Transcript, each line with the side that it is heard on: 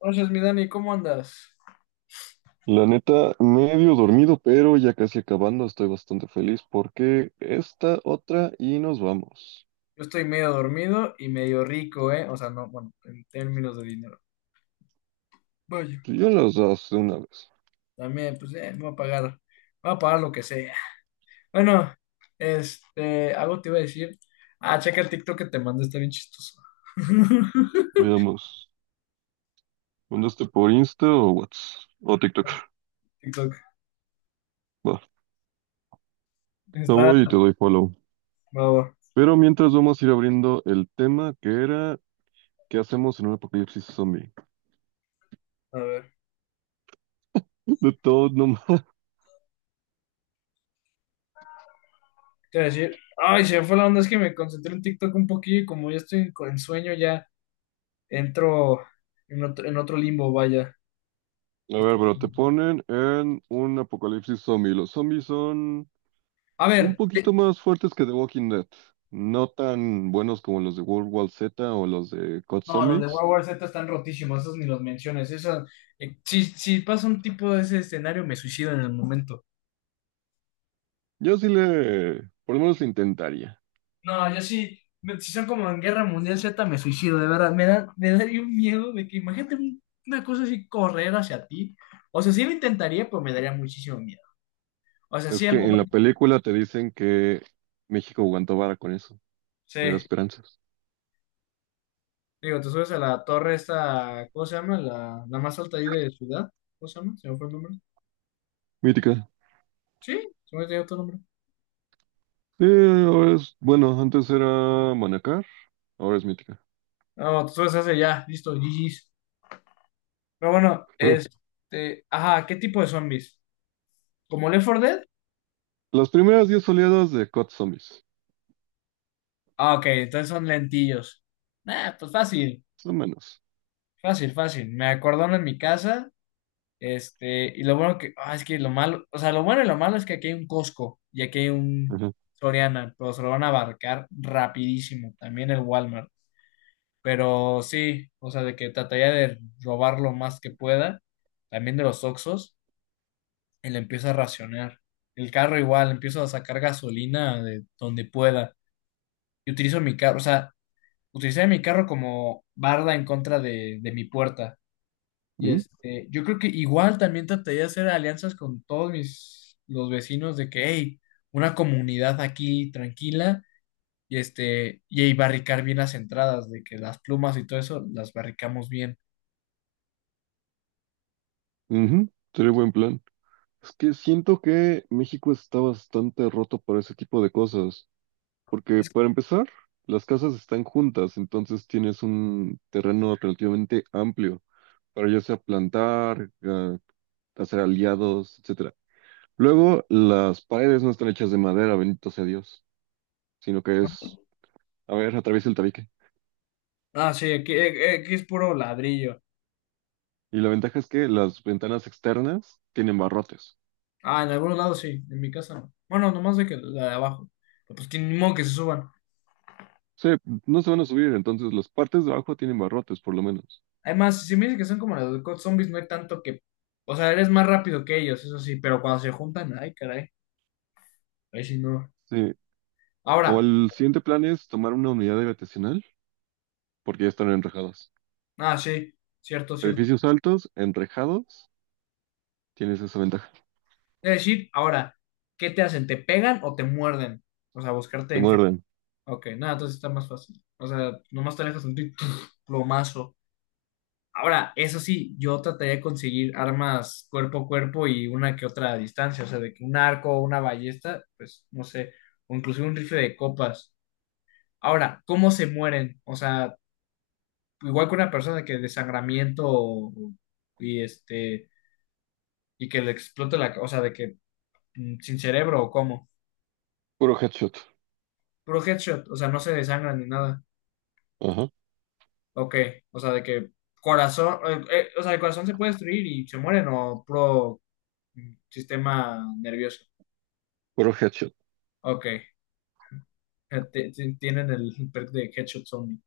left: Entonces, mi Dani, ¿cómo andas?
right: La neta, medio dormido, pero ya casi acabando, estoy bastante feliz porque esta otra y nos vamos.
left: Yo estoy medio dormido y medio rico, ¿eh? O sea, no, bueno, en términos de dinero. Vaya.
right: Pues yo las das de una vez.
left: También, pues, me voy a pagar lo que sea. Bueno, algo te iba a decir. Ah, checa el TikTok que te mandé, está bien chistoso.
right: Veamos, ¿mandaste por Insta o WhatsApp? O TikTok.
left: TikTok,
right: Va, te
left: está,
right: voy y te doy follow.
left: bravo.
right: Pero mientras vamos a ir abriendo el tema que era, ¿qué hacemos en un apocalipsis zombie?
left: A ver,
right: De todo, no.
left: te iba a decir, ay, se me fue la onda, es que me concentré en TikTok un poquillo y como ya estoy en sueño, ya entro en otro limbo, vaya.
right: A ver,
left: Esto-
right: pero te ponen en un apocalipsis zombie. Los zombies son.
left: A
right: Un
left: ver.
right: poquito más fuertes que The Walking Dead. No tan buenos como los de World War Z o los de Cod
left: No, los de
right: Zombies.
left: World War Z están rotísimos, esos ni los menciones. Eso, si pasa un tipo de ese escenario, me suicido en el momento.
right: Yo sí le, por lo menos le intentaría.
left: No, yo sí, si son como en Guerra Mundial Z, me suicido, de verdad. Me daría un miedo de que imagínate una cosa así correr hacia ti. O sea, sí lo intentaría, pero me daría muchísimo miedo. O sea,
right: Es
left: sí,
right: que en la película te dicen que México aguantó vara con eso. Me da
left: sí.
right: esperanzas.
left: Digo, te subes a la torre esta, ¿cómo se llama? La más alta ahí de ciudad. ¿Cómo se llama? ¿Se me fue el nombre?
right: Mítica.
left: Sí, se me olvidó tu nombre.
right: Ahora es, bueno, antes era Manacar, ahora es Mítica.
left: No, te subes a ese ya, listo, GG's. Pero bueno, ajá, ¿qué tipo de zombies? ¿Como Left 4 Dead?
right: Las primeras 10 oleadas de Cod Zombies.
left: Ah, ok, entonces son lentillos. Nah, pues fácil,
right: Más o menos.
left: fácil, fácil. Me acordaron en mi casa, y lo bueno que, es que lo malo, o sea, lo bueno y lo malo es que aquí hay un Costco y aquí hay un
right: Ajá.
left: Soriana, pero se lo van a abarcar rapidísimo, también el Walmart. Pero sí, o sea, de que trataría de robar lo más que pueda, también de los Oxxos. Él empieza a racionar. El carro igual, empiezo a sacar gasolina de donde pueda. Y utilizo mi carro, o sea, utilicé mi carro como barda en contra de mi puerta. Y
right: Ujú,
left: yo creo que igual también trataría de hacer alianzas con todos mis, los vecinos de que, hey, una comunidad aquí tranquila y y ahí barricar bien las entradas, de que las plumas y todo eso las barricamos bien.
right: ujú, sería buen plan. Es que siento que México está bastante roto para ese tipo de cosas. Porque para empezar, las casas están juntas, entonces tienes un terreno relativamente amplio para ya sea plantar, hacer aliados, etcétera. Luego, las paredes no están hechas de madera, bendito sea Dios, sino que es, a ver, atraviesa el tabique.
left: Ah, sí, aquí, aquí es puro ladrillo.
right: Y la ventaja es que las ventanas externas tienen barrotes.
left: Ah, en algunos lados sí, en mi casa no. Bueno, nomás de que la de abajo. Pero pues que ni modo que se suban.
right: Sí, no se van a subir, entonces las partes de abajo tienen barrotes, por lo menos.
left: Además, si me dicen que son como las de COD Zombies, no hay tanto que. O sea, eres más rápido que ellos, eso sí, pero cuando se juntan, ay, caray. Ahí sí no.
right: Sí. O
left: Ahora,
right: el siguiente plan es tomar una unidad habitacional, porque ya están enrejadas.
left: sí, cierto, cierto.
right: Edificios altos, enrejados. Tienes esa ventaja.
left: Es decir, ahora, ¿qué te hacen? ¿Te pegan o te muerden? O sea, buscarte
right: Te
left: infección.
right: muerden.
left: Ok, nada, entonces está más fácil. O sea, nomás te alejas un plomazo. Ahora, eso sí, yo trataría de conseguir armas cuerpo a cuerpo y una que otra a distancia, o sea, de que un arco o una ballesta, pues no sé, o inclusive un rifle de copas. Ahora, ¿cómo se mueren? O sea, igual que una persona que desangramiento y este y que le explote o sea, de que sin cerebro o cómo.
right: Puro headshot.
left: Puro headshot, o sea, no se desangran ni nada.
right: Ajá.
left: Ok, o sea, de que corazón, o sea, el corazón se puede destruir y se mueren o puro sistema nervioso.
right: Puro headshot.
left: Ok. Tienen el perk de Headshot Zombie.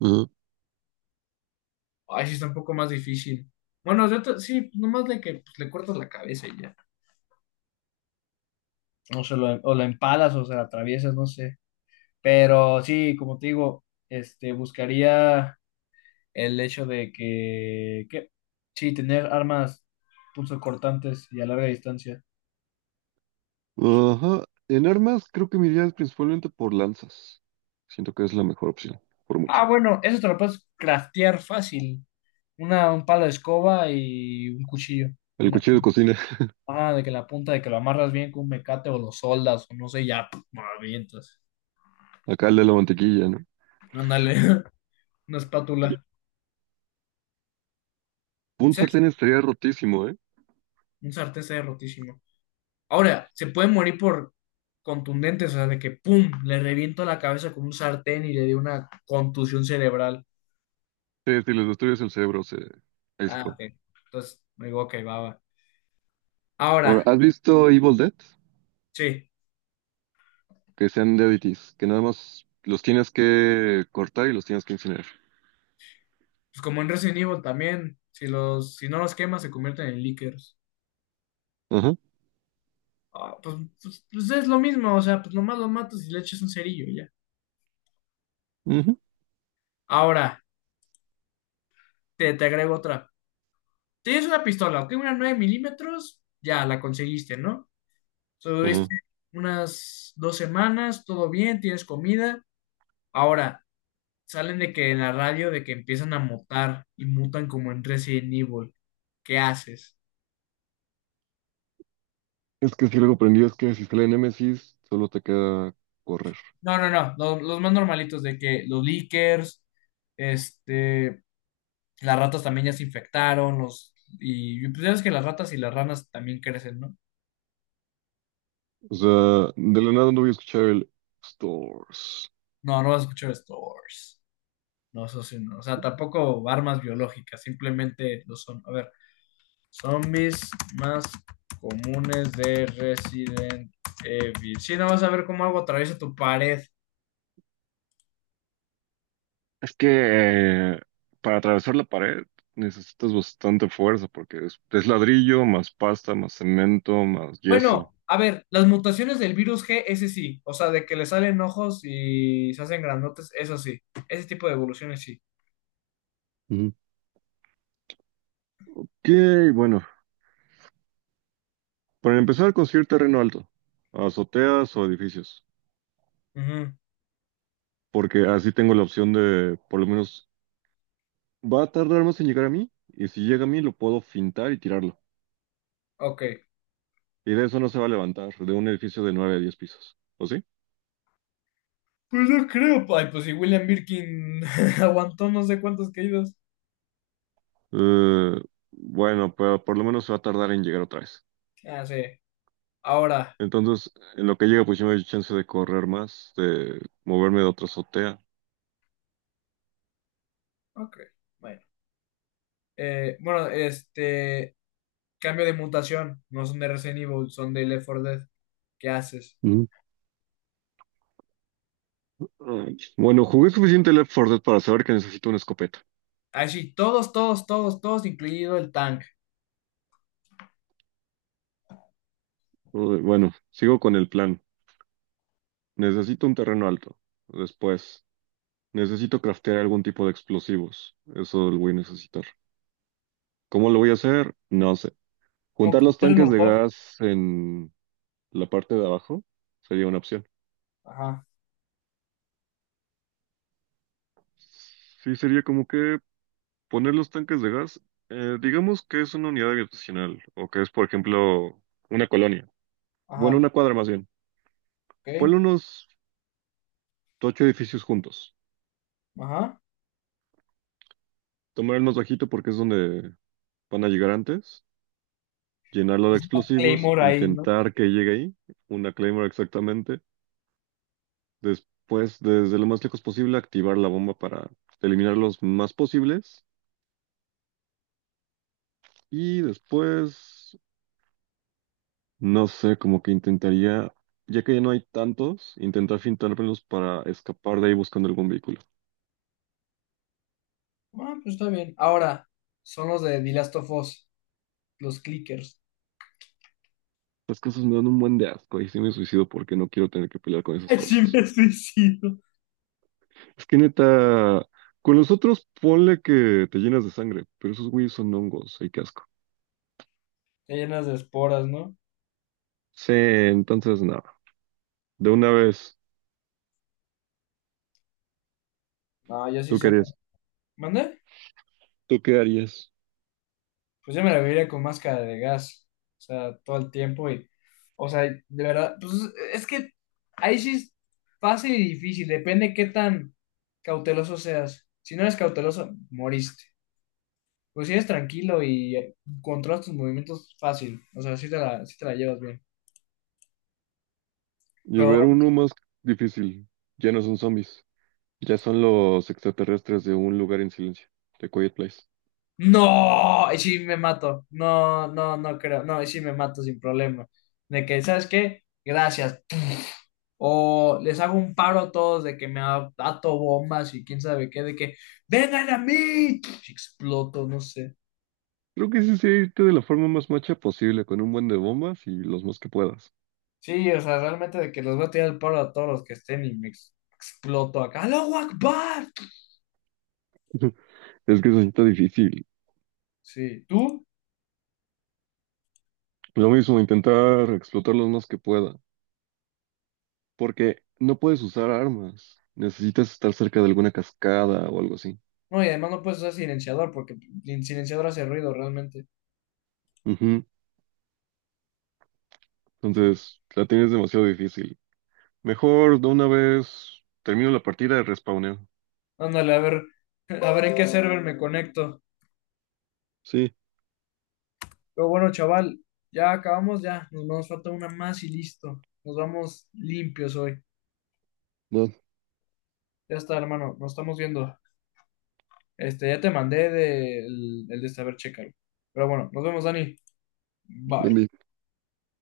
right: Ajá.
left: Ay, sí está un poco más difícil. Bueno, sí, pues, nomás de que pues, le cortas la cabeza y ya. O la empalas o se la atraviesas, no sé. Pero sí, como te digo, buscaría el hecho de que sí, tener armas punzocortantes y a larga distancia.
right: Ajá. En armas creo que me iría principalmente por lanzas. Siento que es la mejor opción, por mucho.
left: Ah, bueno, eso te lo puedes craftear fácil. Un palo de escoba y un cuchillo
right: El
left: en la.
right: cuchillo de cocina,
left: Ah, de que la punta, de que lo amarras bien con un mecate o lo soldas, o no sé, ya, puf, lo avientas.
right: acá el de la mantequilla, ¿no?
left: Ándale, una espátula.
right: Un
left: ¿Sabes?
right: sartén estaría rotísimo, ¿eh?
left: Un sartén está rotísimo. Ahora, se puede morir por contundentes, o sea, de que pum, le reviento la cabeza con un sartén y le di una contusión cerebral.
right: Sí, si les destruyes el cerebro, se, ahí se
left: Ah,
right: acabó.
left: ok. Entonces, me digo, ok, va, va. Ahora,
right: Ahora, ¿has visto Evil Dead?
left: sí,
right: Que sean deadities, que nada más los tienes que cortar y los tienes que incinerar.
left: pues como en Resident Evil también, si no los quemas, se convierten en lickers.
right: Ajá,
left: Ah, pues es lo mismo, o sea, pues nomás los matas y le echas un cerillo y ya.
right: ujú,
left: Ahora. Te agrego otra. Tienes una pistola, ok, una 9 milímetros, ya la conseguiste, ¿no? So,
right: ajá.
left: unas dos semanas, todo bien, tienes comida. Ahora, salen de que en la radio de que empiezan a mutar y mutan como en Resident Evil. ¿Qué haces?
right: Es que si luego aprendí es que si sale Nemesis, solo te queda correr.
left: No, no, no, los, más normalitos de que los leakers, este, las ratas también ya se infectaron, y pues ya ves que las ratas y las ranas también crecen, ¿no?
right: O sea, de la nada no voy a escuchar el Stores.
left: No, no vas a escuchar esto. No, eso sí, no. O sea, tampoco armas biológicas, simplemente lo son. A ver, zombies más comunes de Resident Evil. Sí, no vas a ver cómo algo atraviesa tu pared.
right: Es que eh, para atravesar la pared necesitas bastante fuerza porque es ladrillo, más pasta, más cemento, más yeso.
left: Bueno, a ver, las mutaciones del virus G, ese sí. O sea, de que le salen ojos y se hacen grandotes, eso sí. Ese tipo de evoluciones sí.
right: Ujú. Ok, bueno, para empezar construir terreno alto, azoteas o edificios,
left: Ujú,
right: porque así tengo la opción de por lo menos. Va a tardar más en llegar a mí, y si llega a mí lo puedo fintar y tirarlo.
left: ok.
right: Y de eso no se va a levantar, de un edificio de nueve a diez pisos, ¿o sí?
left: Pues no creo. Ay, pues si William Birkin aguantó no sé cuántas caídas.
right: Eh, bueno, pero por lo menos se va a tardar en llegar otra vez.
left: Ah, sí. Ahora.
right: Entonces, en lo que llega, pues yo me doy chance de correr más, de moverme de otra azotea.
left: Ok. Bueno. Eh, bueno, este. Cambio de mutación. No son de Resident Evil, son de Left 4 Dead. ¿Qué haces?
right: Mm. Ay, bueno, jugué suficiente Left 4 Dead para saber que necesito una escopeta.
left: Ah, sí, todos, todos, todos, todos, incluido el tank.
right: Uy, bueno, sigo con el plan. Necesito un terreno alto. Después, necesito craftear algún tipo de explosivos. Eso lo voy a necesitar. ¿Cómo lo voy a hacer? No sé.
left: Como
right: Juntar los
left: cócteles
right: tanques de
left: Molotov.
right: gas en la parte de abajo sería una opción.
left: Ajá,
right: Sí, sería como que poner los tanques de gas, digamos que es una unidad habitacional o que es, por ejemplo, una colonia. Bueno,
left: ajá,
right: una cuadra más bien.
left: ok,
right: Ponle unos ocho edificios juntos.
left: ajá.
right: Tomar el más bajito porque es donde van a llegar antes. Llenarlo de explosivos,
left: Claymore ahí, ¿no?
right: intentar que llegue ahí, una Claymore exactamente. Después, desde lo más lejos posible, activar la bomba para eliminar los más posibles. Y después, no sé, como que intentaría, ya que ya no hay tantos, intentar fintármelos para escapar de ahí buscando algún vehículo.
left: Ah, pues está bien. Ahora, son los de The Last of Us, los clickers.
right: Las cosas me dan un buen de asco y sí me suicido porque no quiero tener que pelear con esas
left: Ay, sí
right: cosas.
left: me suicido.
right: Es que neta, con los otros ponle que te llenas de sangre, pero esos güeyes son hongos, hay que asco.
left: Están llenas de esporas, ¿no?
right: Sí, entonces nada, de una vez,
left: No, ya sí
right: ¿tú qué
left: son.
right: harías?
left: ¿Mande?
right: ¿Tú qué harías?
left: Pues yo me la viviría con máscara de gas, o sea, todo el tiempo y, o sea, de verdad, pues es que ahí sí es fácil y difícil, depende qué tan cauteloso seas. Si no eres cauteloso, moriste. Pues si eres tranquilo y controlas tus movimientos fácil, o sea, sí te la llevas bien.
right: Y a ver,
left: Pero,
right: uno más difícil. Ya no son zombies. Ya son los extraterrestres de un lugar en silencio, de Quiet Place.
left: no, y sí me mato, no, no, no creo, no, y sí me mato sin problema. De que, ¿sabes qué? Gracias, o les hago un paro a todos de que me ato bombas y quién sabe qué, de que vengan a mí, exploto, no sé.
right: Creo que sí sí irte de la forma más macha posible, con un buen de bombas y los más que puedas.
left: Sí, o sea, realmente de que les voy a tirar el paro a todos los que estén y me exploto acá. ¡Aló, Akbar!
right: Es que eso sí está difícil.
left: Sí, ¿tú?
right: Lo mismo, intentar explotar los más que pueda. Porque no puedes usar armas. Necesitas estar cerca de alguna cascada o algo así.
left: No, y además no puedes usar silenciador porque el silenciador hace ruido realmente.
right: Ujú.
left: Sí.
right: Entonces, la tienes demasiado difícil. Mejor de una vez termino la partida de respawneo.
left: Ándale, a ver en qué server me conecto.
right: Sí,
left: Pero bueno, chaval, ya acabamos, ya. Nos falta una más y listo. Nos vamos limpios hoy.
right: no,
left: Ya está, hermano, nos estamos viendo. Ya te mandé el de saber checar. Pero bueno, nos vemos, Dani. Bye.
right: envío.